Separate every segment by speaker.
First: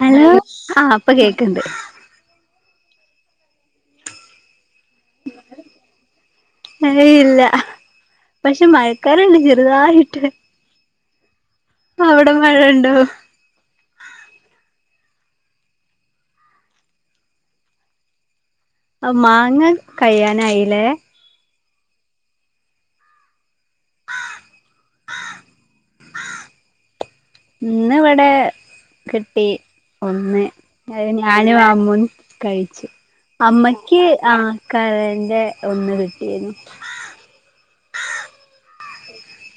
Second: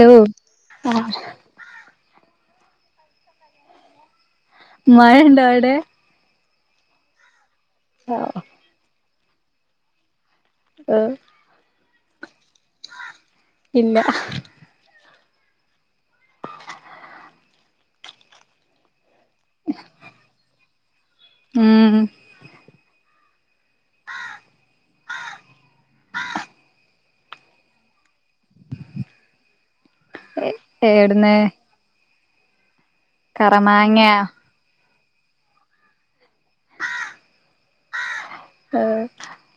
Speaker 1: Hello ആഹ് പ്പൊ കേക്ക്ണ്ട്
Speaker 2: മഴണ്ടവിടെ
Speaker 1: ഏയ് ഇല്ല
Speaker 2: ആഹ്
Speaker 1: പക്ഷെ മഴക്കാർ ഉണ്ട് ചെറുതായിട്ട്
Speaker 2: ആഹ്
Speaker 1: അവിടെ മഴ ഉണ്ടോ
Speaker 2: ഇല്ല
Speaker 1: ആഹ് മാങ്ങ കഴയ്യാനായില്ലേ
Speaker 2: ഉം
Speaker 1: ഇന്ന് ഇവിടെ കിട്ടി ഒന്ന് അ
Speaker 2: എവിടുന്ന്
Speaker 1: ഞാനും അമ്മീം കഴ്ച്ച് അമ്മക്ക്
Speaker 2: കറമാങ്ങയാ
Speaker 1: കരന്റെ ഒന്ന് കിട്ടിയരുന്നു
Speaker 2: ആഹ്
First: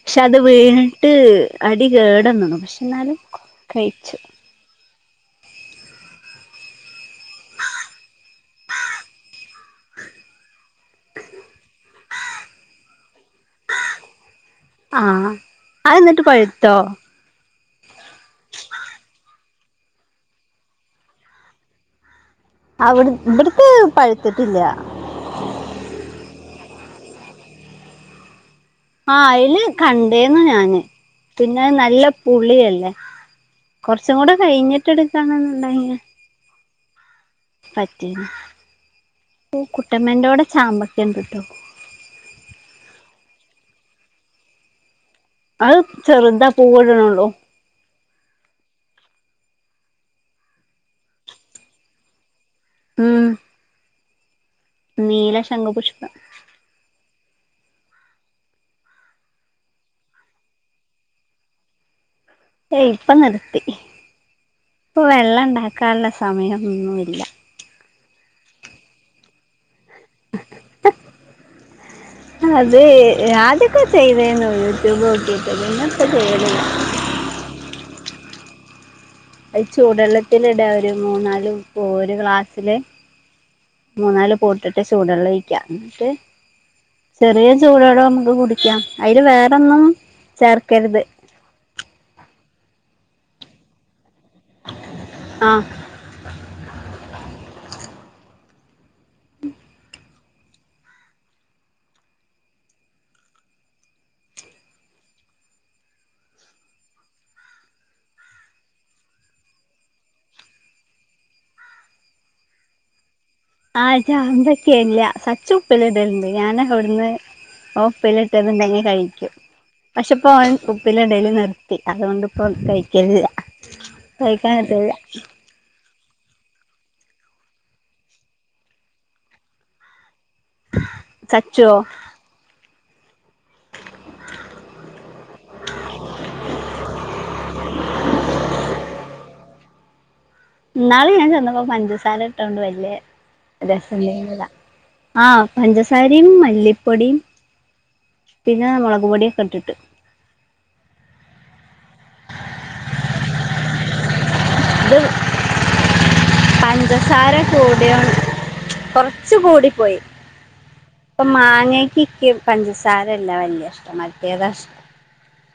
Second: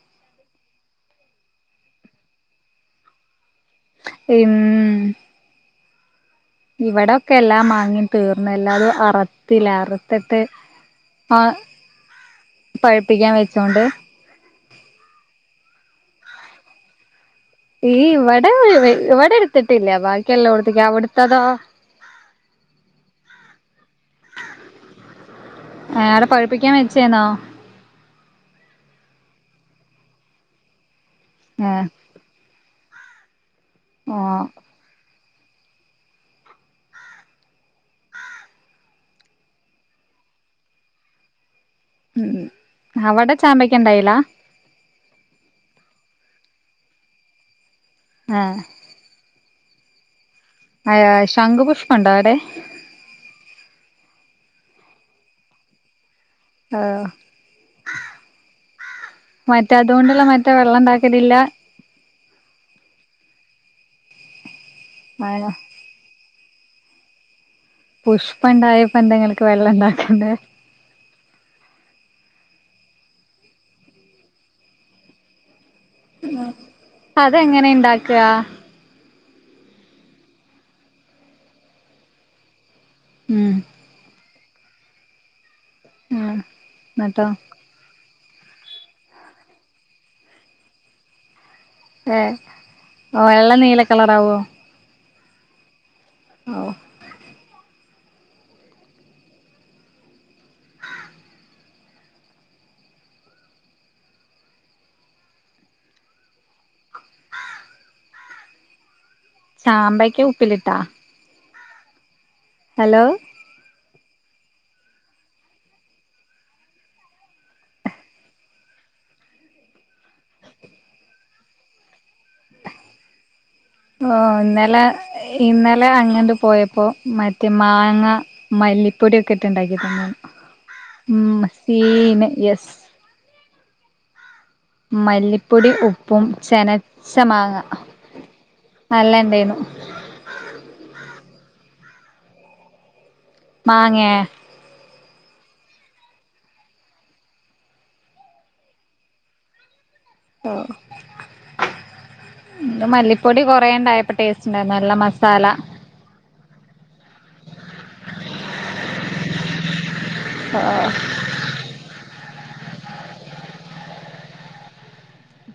Speaker 1: പക്ഷെ അത് വീണിട്ട് അടി കേടന്നണു പക്ഷെ എന്നാലും കഴിച്ചു
Speaker 2: ഉം ഇവിടെക്കെ എല്ലാം മാങ്ങി തീർന്ന് എല്ലാതും അറത്തില്ല അറുത്തിട്ട് ആഹ് പഴപ്പിക്കാൻ വെച്ചൊണ്ട്
Speaker 1: ആഹ് അ എന്നിട്ട് പഴുത്തോ
Speaker 2: ഈ വട വട എടുത്തിട്ടില്ല ബാക്കിയെല്ലാം കൊടുത്തേക്ക അവടുത്തതോ
Speaker 1: അവിടു ഇവിടുത്തെ പഴുത്തിട്ടില്ല
Speaker 2: ആടെ പഴിപ്പിക്കാൻ വെച്ചന്നോ
Speaker 1: ആഹ് അയ്ല് കണ്ടേന്നു ഞാന് പിന്നെ നല്ല പുുള്ളിയല്ലേ കുറച്ചും കൂടെ
Speaker 2: ഓഹ്
Speaker 1: കഴിഞ്ഞിട്ട് എടുക്കണന്നുണ്ട പറ്റന്ന് കുട്ടമ്മേന്റോടെ ചാമ്പക്കം പിട്ടു
Speaker 2: ഉം അവടെ ചാമ്പക്ക ഉണ്ടായില
Speaker 1: അത് ചെറുതാ പൂവ്ടണള്ളൂ
Speaker 2: ആഹ് ആഹ് ശംഖുപുഷ്പണ്ടോ അവിടെ
Speaker 1: ഉം നീല ശംഖ പുുഷ്പം
Speaker 2: ആഹ് മറ്റേ അതുകൊണ്ടല്ലാം മറ്റേ വെള്ളംണ്ടാക്കലില്ല
Speaker 1: ഏഹ് ഇപ്പൊ നിർത്തി ഇപ്പൊ വെള്ളം
Speaker 2: ആഹ്
Speaker 1: ഉണ്ടാക്കാനുള്ള സമയംന്നുല്ല
Speaker 2: പുഷ്പ ഇണ്ടായപ്പോന്തെങ്ങൾക്ക് വെള്ളം ഇണ്ടാക്കണ്ടേ
Speaker 1: അതേ ആദ്യാക്കേ ചെയ്തേനേ യൂട്യൂബ് നോക്കിട്ട്. പിന്നെപ്പ ചെയ്യണില്ല്യാ.
Speaker 2: അതെങ്ങനെ ഇണ്ടാക്കാ?
Speaker 1: അത് ചൂടെള്ളത്തിലിട ഒരു മൂന്നാല്, ഒരു ക്ലാസ്സില്
Speaker 2: ഉം
Speaker 1: മൂന്നാല്. പോട്ടിട്ട് ചൂടു വെള്ളെഴിക്ക. എന്നിട്ട്
Speaker 2: ഉം എന്നിട്ടോ
Speaker 1: ചെറിയ ചൂടോടെ നമുക്ക് കുടിക്കാം. അതിൽ വേറൊന്നും ചേർക്കരുത്.
Speaker 2: ഏഹ് ഓ വെള്ള നീല കളറാവുവോ?
Speaker 1: ആഹ്
Speaker 2: ഓഹ് ചാമ്പയ്ക്ക ഉപ്പിലിട്ടാ? ഹലോ
Speaker 1: ആഹ് ചാമ്പെക്കെയില്ല. സച്ചു ഉപ്പിലിടലൊണ്ട്. ഞാൻ അവിടെന്ന്. ഓപ്പിലിട്ടതുണ്ടെങ്കിൽ കഴിക്കും. പക്ഷെപ്പോ ഓൻ ഉപ്പിലിടല് നിർത്തി. അതുകൊണ്ടിപ്പം കഴിക്കലില്ല.
Speaker 2: ഓ
Speaker 1: കഴിക്കാൻ
Speaker 2: ഇന്നലെ,
Speaker 1: കിട്ടലില്ല
Speaker 2: ഇന്നലെ അങ്ങണ്ട് പോയപ്പോ മറ്റേ മാങ്ങ. മല്ലിപ്പൊടിയെക്കെയിട്ട് ഇണ്ടാക്കി തന്ന്. ഉം.
Speaker 1: സച്ചുവോ
Speaker 2: സീന് എസ്. മല്ലിപ്പൊടി, ഉപ്പും ചേനെച്ചമാങ്ങ. നല്ലെണ്ടേനും
Speaker 1: ഇന്നാളി ഞാൻ ചെന്നപ്പോ പഞ്ചസാര ഇട്ടോണ്ട് വെല്യാ രെസം
Speaker 2: മാങ്ങേ
Speaker 1: തേന്നില്ല. ആഹ്, പഞ്ചസാരിയും മല്ലിപ്പൊടിയും പിന്നെ മെളക് പൊടിയൊക്കെ ഇട്ടിട്ട്.
Speaker 2: ഓ ഇന്ന് മല്ലിപ്പൊടി കൊറെ ഒണ്ടായപ്പോ ടേസ്റ്റ് ഉണ്ടാരുന്നു. നല്ല
Speaker 1: ഇത്
Speaker 2: മസാല
Speaker 1: പഞ്ചസാര കൂടിം. കൊറെച്ച് കൂടി പോയി
Speaker 2: ആഹ്
Speaker 1: ഇപ്പൊ മാങ്ങക്ക് ഇക്ക് പഞ്ചസാരല്ല വെല്യാ ഇഷ്ടം. മറ്റേതാ ഇഷ്ടം.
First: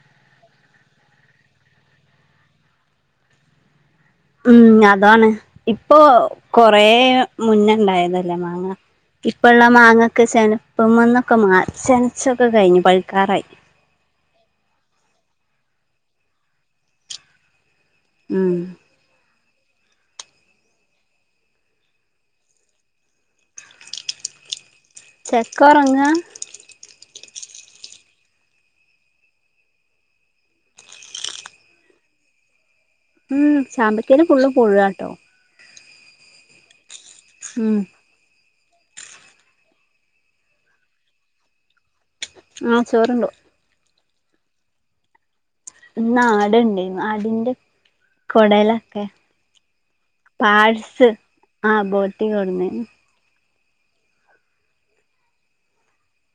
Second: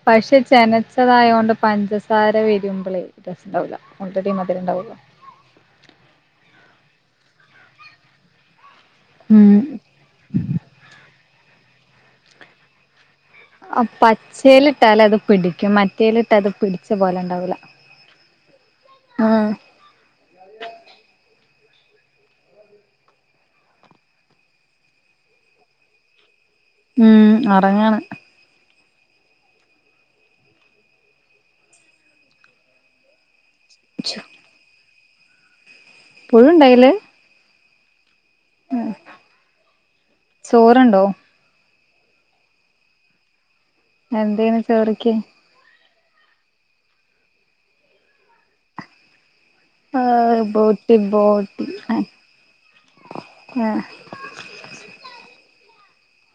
Speaker 2: പക്ഷെ ചെനച്ചതായൊണ്ട് പഞ്ചസാര വെരുമ്പളേ പ്രശ്നമില്ല.
Speaker 1: ഉം അതാണ്. ഇപ്പൊ കൊറെ മുന്ന് ഉണ്ടായതല്ലേ മാങ്ങ.
Speaker 2: ഉം
Speaker 1: ഇപ്പൊള്ള മാങ്ങാക്ക് ചെനപ്പന്നൊക്കെ മാറി. ചെനച്ചൊക്കെ കഴിഞ്ഞു. പഴിക്കാറായി.
Speaker 2: ആ പച്ചയിലിട്ടാല് അത് പിടിക്കും. മറ്റേയിലിട്ടത് പിടിച്ച പോലെ ഉണ്ടാവൂല.
Speaker 1: ഉം
Speaker 2: ആഹ്
Speaker 1: ചെക്കൊറങ്ങാ?
Speaker 2: ഉം ഒറങ്ങാണ്.
Speaker 1: ഉം ചാമ്പക്കേന് ഫുള്ള് പുഴുവാട്ടോ.
Speaker 2: പുഴുണ്ടായില്ലേ?
Speaker 1: ഉം
Speaker 2: ങ്‌ ഹും ചോറ്ണ്ടോ?
Speaker 1: ആഹ്, ചോറുണ്ട്.
Speaker 2: എന്തേന് ചോറിക്ക്?
Speaker 1: ഇന്നാട് ഒണ്ടായുന്നു. ആടിന്റെ കൊടലൊക്കെ.
Speaker 2: ഓ ബോട്ടി
Speaker 1: പാട്സ്
Speaker 2: ബോട്ടി
Speaker 1: ആ
Speaker 2: ആഹ്
Speaker 1: ബോട്ടി കൊട്ന്നേന്നു
Speaker 2: ആഹ്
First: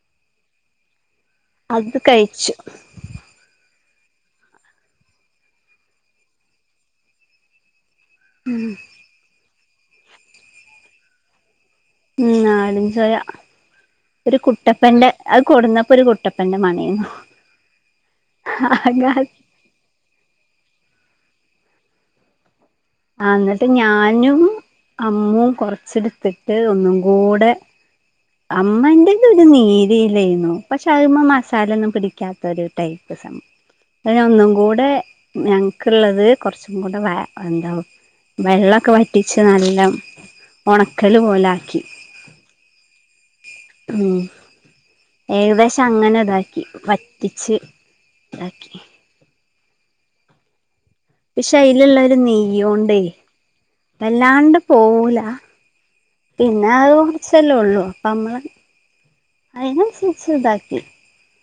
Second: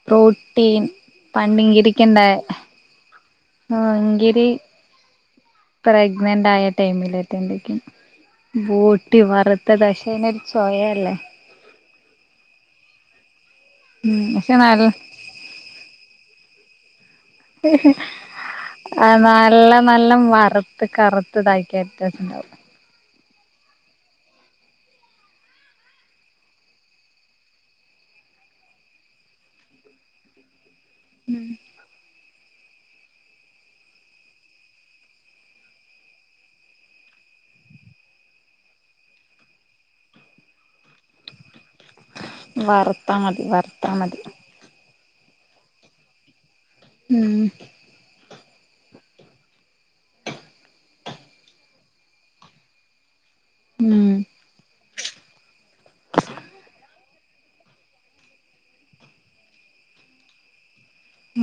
Speaker 2: പ്രോട്ടീൻ,
Speaker 1: അത്
Speaker 2: പന്നിങ്കിരക്കണ്ടേ
Speaker 1: കഴിച്ചു
Speaker 2: മോകിരി പ്രഗ്നന്റായാ ടൈമിലായിയെടുത്തോണ്ട് നിക്കണ്. ബോട്ടി വറുത്തെത്. അശേനൊരു ചൊയല്ലേ.
Speaker 1: ഉം നാടൻചായ
Speaker 2: ഉം
Speaker 1: ഒരു
Speaker 2: പക്ഷെ നല്ല
Speaker 1: കുട്ടപ്പന്റെ. അത് കൊടുന്നപ്പോ ഒരു കുട്ടപ്പന്റെ മണിന്നാ.
Speaker 2: ആഹ് നല്ല നല്ല വറുത്ത് കറ്ത്ത്താക്കിയറ്റുഷ്ട്ടം
Speaker 1: ആഹ് എന്നിട്ട് ഞാനും അമ്മും കൊറെച്ചെടുത്തിട്ട് ഒന്നും കൂടെ. അമ്മന്റെ ഇതൊരു നീരിലായിരുന്നു പക്ഷെ അതിമ്മ മസാല ഒന്നും പിടിക്കാ ത്തൊരു ടൈപ്പ് സംഭം അ ഒന്നും കൂടെ ഞങ്ങൾക്കുള്ളത് കുറച്ചും കൂടെ വ എന്താ വെള്ളമൊക്കെ വറ്റിച്ച് നല്ല ഉണക്കല് പോലാക്കി
Speaker 2: വറുത്ത മതി വറുത്താ
Speaker 1: ഉം
Speaker 2: മതി
Speaker 1: ഏകദേശം അങ്ങനെ ഇതാക്കി വറ്റിച്ച്
Speaker 2: ഉം
Speaker 1: ഇതാക്കി പക്ഷെ അയിലുള്ളരു നെയ്യോണ്ടേ അ വല്ലാണ്ട് പോവൂല പിന്നെ അത് കുറച്ചെല്ലേ ഉള്ളൂ അപ്പോം നമ്മൾ അയ്നൻസരിച്ച ബാക്കി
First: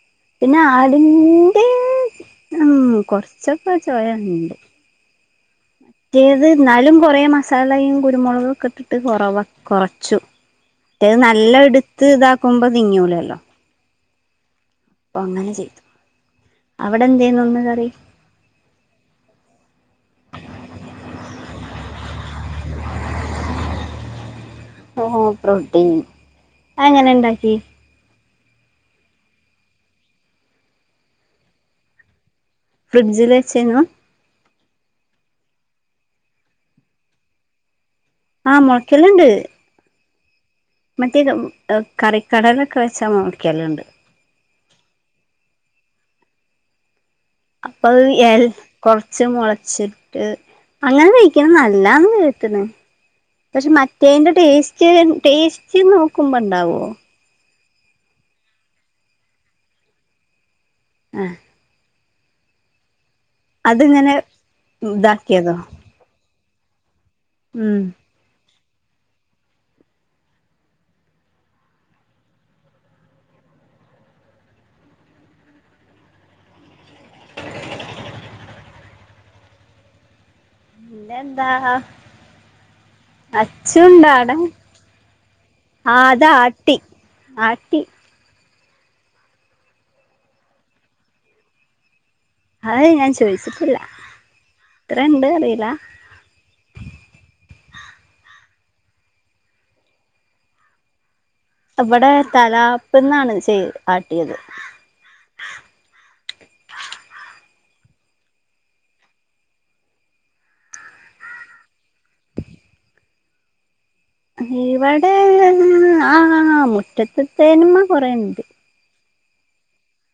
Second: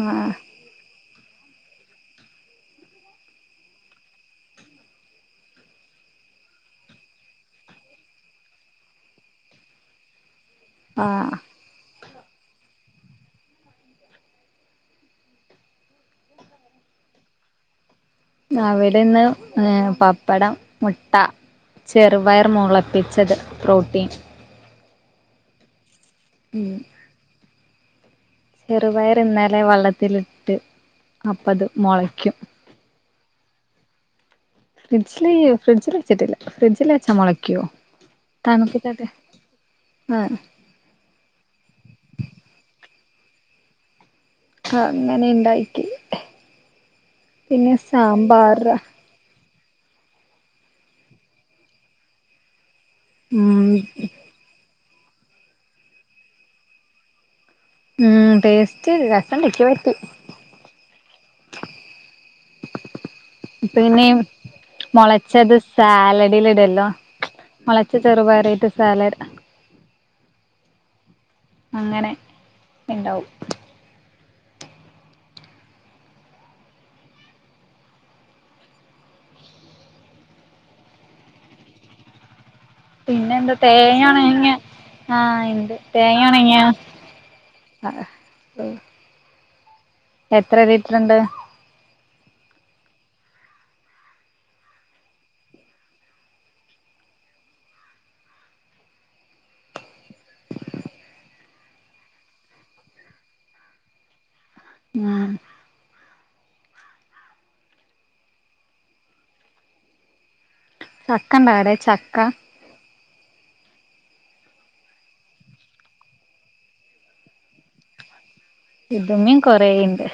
Speaker 2: ആഹ് ആഹ്
Speaker 1: പിന്നെ ആടിൻന്റെ ഉം കൊറച്ചൊക്കെ ചോയണ്ട് ചെയത് എന്നാലും കുറേ മസാലയും കുരുമുളക ഒക്കെ ഇട്ടിട്ട് കുറവാ കുറച്ചു മറ്റേത്
Speaker 2: ആഹ്
Speaker 1: നല്ല എടുത്ത് ഇതാക്കുമ്പോ തിങ്ങൂലല്ലോ അപ്പോൾ അങ്ങനെ ചെയ്തു അവിടെ എന്തെയ്നു ഇന്ന് കറി
Speaker 2: അവിടെന്ന് ഏ പപ്പടം മുട്ട ചെറുപയർ മുളപ്പിച്ചത് പ്രോട്ടീൻ
Speaker 1: ഓ പ്രോട്ടീൻ
Speaker 2: ഉം
Speaker 1: അങ്ങനെ ഉണ്ടാക്കി
Speaker 2: ചെറുപയർ ഇന്നലെ വെള്ളത്തിലിട്ട് അപ്പത് മുളയ്ക്കും
Speaker 1: ഫ്രിഡ്ജിൽ വെച്ചേനു
Speaker 2: ഫ്രിഡ്ജില് ഫ്രിഡ്ജിൽ വെച്ചിട്ടില്ല ഫ്രിഡ്ജിൽ വെച്ചാ മുളക്കിയോ
Speaker 1: ആ
Speaker 2: തണുക്കട്ടെ
Speaker 1: മുളക്കലുണ്ട്
Speaker 2: ആഹ്
Speaker 1: മറ്റേ കറിക്കടലൊക്കെ വെച്ചാ മൊളയ്ക്കലുണ്ട്
Speaker 2: ആഹ് അങ്ങനെ ഇണ്ടാക്കി
Speaker 1: അപ്പൊ അഹ് കൊറച്ച് മുളച്ചിട്ട് അങ്ങനെ കഴിക്കണ നല്ലാ ന്ന് കേട്ട്ണ് പക്ഷെ
Speaker 2: ഉം
Speaker 1: മറ്റേതിന്റെ ടേസ്റ്റ് ടേസ്റ്റ് നോക്കുമ്പോ ഇണ്ടാവോ
Speaker 2: ഉം ടേസ്റ്റ് രസം ഇണ്ട് ഇന്ക് പറ്റി
Speaker 1: ആഹ്
Speaker 2: പിന്നെ
Speaker 1: അതിങ്ങനെ
Speaker 2: മുളച്ചത്
Speaker 1: ഇതാക്കിയതോ
Speaker 2: സാലഡില ഇടല്ലോ
Speaker 1: ഉം
Speaker 2: മുളച്ച ചെറുപറയിട്ട് സാലഡ് അങ്ങനെ ഇണ്ടാവും
Speaker 1: പിന്നെ എന്താ ഹ
Speaker 2: പിന്നെ എന്താ തേങ്ങ
Speaker 1: അച്ചുണ്ടാടാ
Speaker 2: ഒണങ്ങിയ ആഹ് ഇണ്ട്
Speaker 1: ആഹ്
Speaker 2: തേങ്ങ ഒണങ്ങിയ
Speaker 1: അതാട്ടി ആട്ടി
Speaker 2: ആ [unintelligible] എത്ര ലീറ്ററ്ണ്ട്
Speaker 1: അതെ ഞാൻ ചോയിച്ചിട്ടില്ല ഇത്ര ഇണ്ട് അറില ഇവിടെ തലാപ്പ്ന്നാണ് ചെയ് ആട്ടിയത്
Speaker 2: ആഹ് ചക്കണ്ടാടെ ചക്ക
Speaker 1: ഇവിടെ ആഹ് മുറ്റത്തിത്തേന്മേ കുറേണ്ട്
Speaker 2: ഇതുമ്മേം കൊറേണ്ട്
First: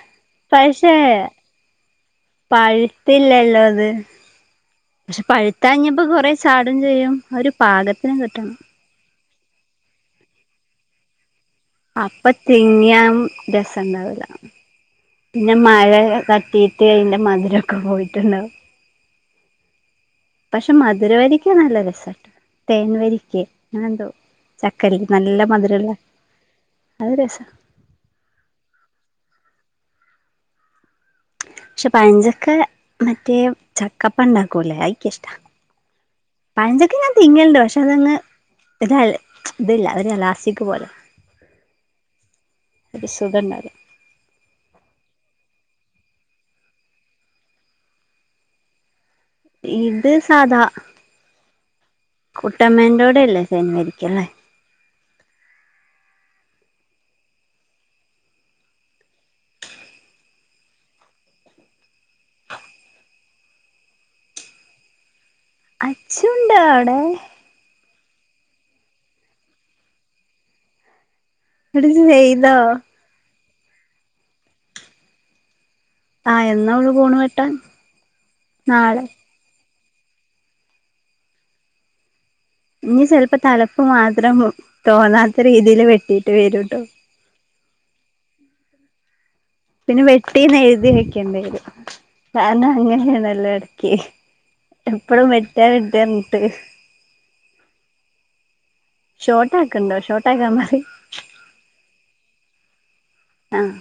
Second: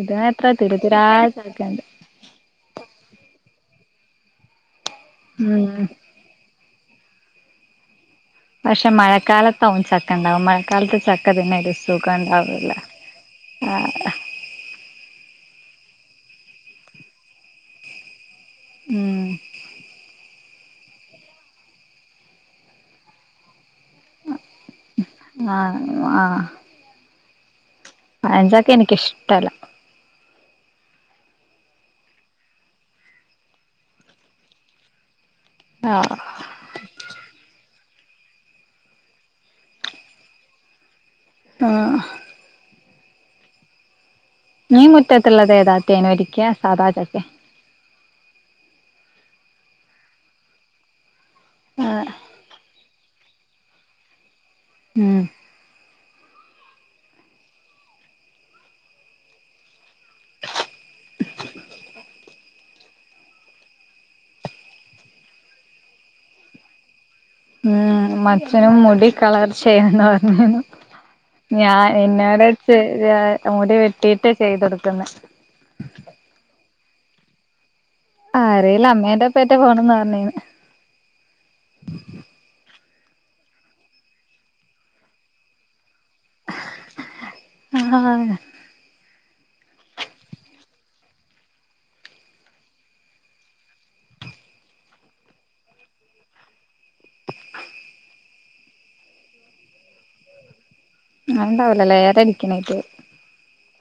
Speaker 2: ഇതാ
Speaker 1: പക്ഷേ പഴുത്തില്ലല്ലോ അത് പക്ഷെ
Speaker 2: ഉം
Speaker 1: പഴുത്തഞ്ഞിപ്പോ കൊറേ ചാടും ചെയ്യും ഒരു പാകത്തിനന് കിട്ടണം
Speaker 2: പക്ഷെ മഴക്കാലത്തകും ചക്ക ഇണ്ടാവ മഴക്കാലത്ത് ചക്ക [unintelligible]
Speaker 1: അപ്പ
Speaker 2: ഇണ്ടാവൂല
Speaker 1: തിങ്ങിയൻ രസണ്ടാവുല പിന്നെ മഴക്കെ തട്ടീയിട്ട് അതിന്റെ മധുരക്കെ പോയിണ്ടാവും
Speaker 2: ഉം
Speaker 1: പക്ഷെ മധുരവരിക്ക നല്ല രസട്ട് തേൻ വരിക്കെ അങ്ങനെ എന്തോ ചക്കല്ലേ നല്ല
Speaker 2: ആഹ്
Speaker 1: മധുരള്ള അത് രസാ
Speaker 2: പഴഞ്ചക്കെ എനിക്കിഷ്ടല്ല
Speaker 1: പക്ഷെ പഴഞ്ചക്കെ മറ്റേ ചക്കപ്പ ഉണ്ടാക്കൂല്ലേ അയിക്ക് ഇഷ്ട
Speaker 2: ആഹ്
Speaker 1: പഴഞ്ചക്കെ ഞാ തിന്നല്ണ്ട് പക്ഷെ അതങ് ഇത ഇല്ല അതിന ലാസിക്ക് പോലെ
Speaker 2: ആഹ്
Speaker 1: ഒരു സുഖല്ലത്
Speaker 2: ഈ മുറ്റത്ത്ള്ളത് ഏതാ തേൻ വരിക്കെ സാദാ ചക്കെ?
Speaker 1: ഇത് സാധാ
Speaker 2: ആഹ്
Speaker 1: കൂട്ടമ്മന്റോടല്ലേ തേൻ വരിക്കല്ലേ
Speaker 2: ഉം
Speaker 1: അച്ചുണ്ടാ അവിടെ?
Speaker 2: ഉം അച്ചഛനും മുടി കളർ ചെയ്യണം പറഞ്ഞു ഞാൻ
Speaker 1: എടി ചെയ്തോ
Speaker 2: എന്നോട്ച്ച് മുടി വെട്ടിട്ട് ചെയ്ത് കൊടുക്കുന്ന്
Speaker 1: ആഹ് എന്നാ ഓള് പോണ് വെട്ടാൻ
Speaker 2: ആറിയില്ല
Speaker 1: നാളെ
Speaker 2: അമ്മേന്റെപ്പേറ്റ പോണന്ന് പറഞ്ഞീനു
Speaker 1: ഇനി സെലപ്പോ തലപ്പ് മാത്രം തോന്നാത്ത രീതിയിൽ വെട്ടിട്ട് വരുട്ടോ
Speaker 2: ആഹ്‌.
Speaker 1: പിന്നെ വെട്ടിന്ന് എഴുതി വെക്കേണ്ടിവരും കാരണം അങ്ങനെയണല്ലോ എടക്ക് എപ്പഴും വെട്ടാ വെട്ടാ മുട്ട് ഷോർട്ടാക്കണ്ട ഷോർട്ടാക്കാൻ പറി.
Speaker 2: അങ്ങന ഉണ്ടാവലല്ലേ ഏരടിക്കണായിട്ട്
Speaker 1: ആഹ്‌.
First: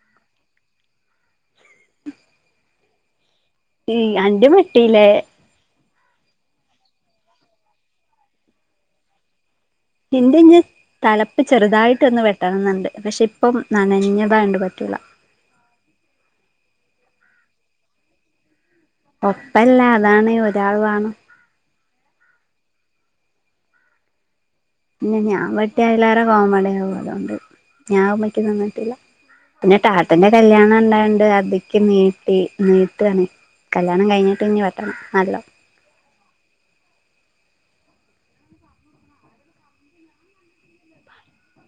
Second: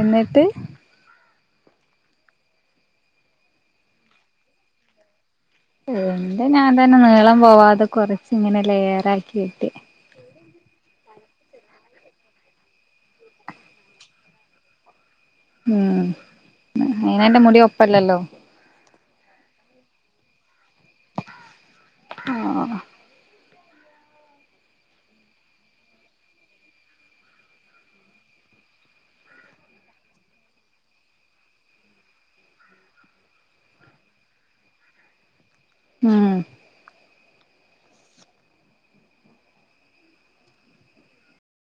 Speaker 2: എന്നിട്ട്
Speaker 1: ഈ അന്റെ വെട്ടില്ലേ
Speaker 2: ന്ത ഞാൻ തന്നെ നീളം പോവാതെ കൊറച്ച് ഇങ്ങനെ ലെയറാക്കി വെട്ടി
Speaker 1: എന്തഞ് തലപ്പ് ചെറുതായിട്ട് ഒന്ന് വെട്ടണം എന്നുണ്ട് പക്ഷെ ഇപ്പം നനഞ്ഞതായിണ്ട് പറ്റൂല
Speaker 2: ഉം അയിനന്റെ മുടി ഒപ്പല്ലല്ലോ
Speaker 1: ഒപ്പല്ല അതാണ് ഒരാൾ വാണം
Speaker 2: ആഹ്‌.
Speaker 1: പിന്നെ ഞാൻ വെട്ടിയതിലേറെ കോമഡിയാകും അതുകൊണ്ട് ഞാനായ്മ്മയ്ക്ക് നിന്നിട്ടില്ല പിന്നെ ടാട്ടന്റെ കല്യാണം ഇണ്ടായോണ്ട് അതീക്ക് നീട്ടി നീട്ടാണ് കല്യാണം കഴിഞ്ഞിട്ട് ഇനി വെട്ടണം നല്ലോ
Speaker 2: ഉം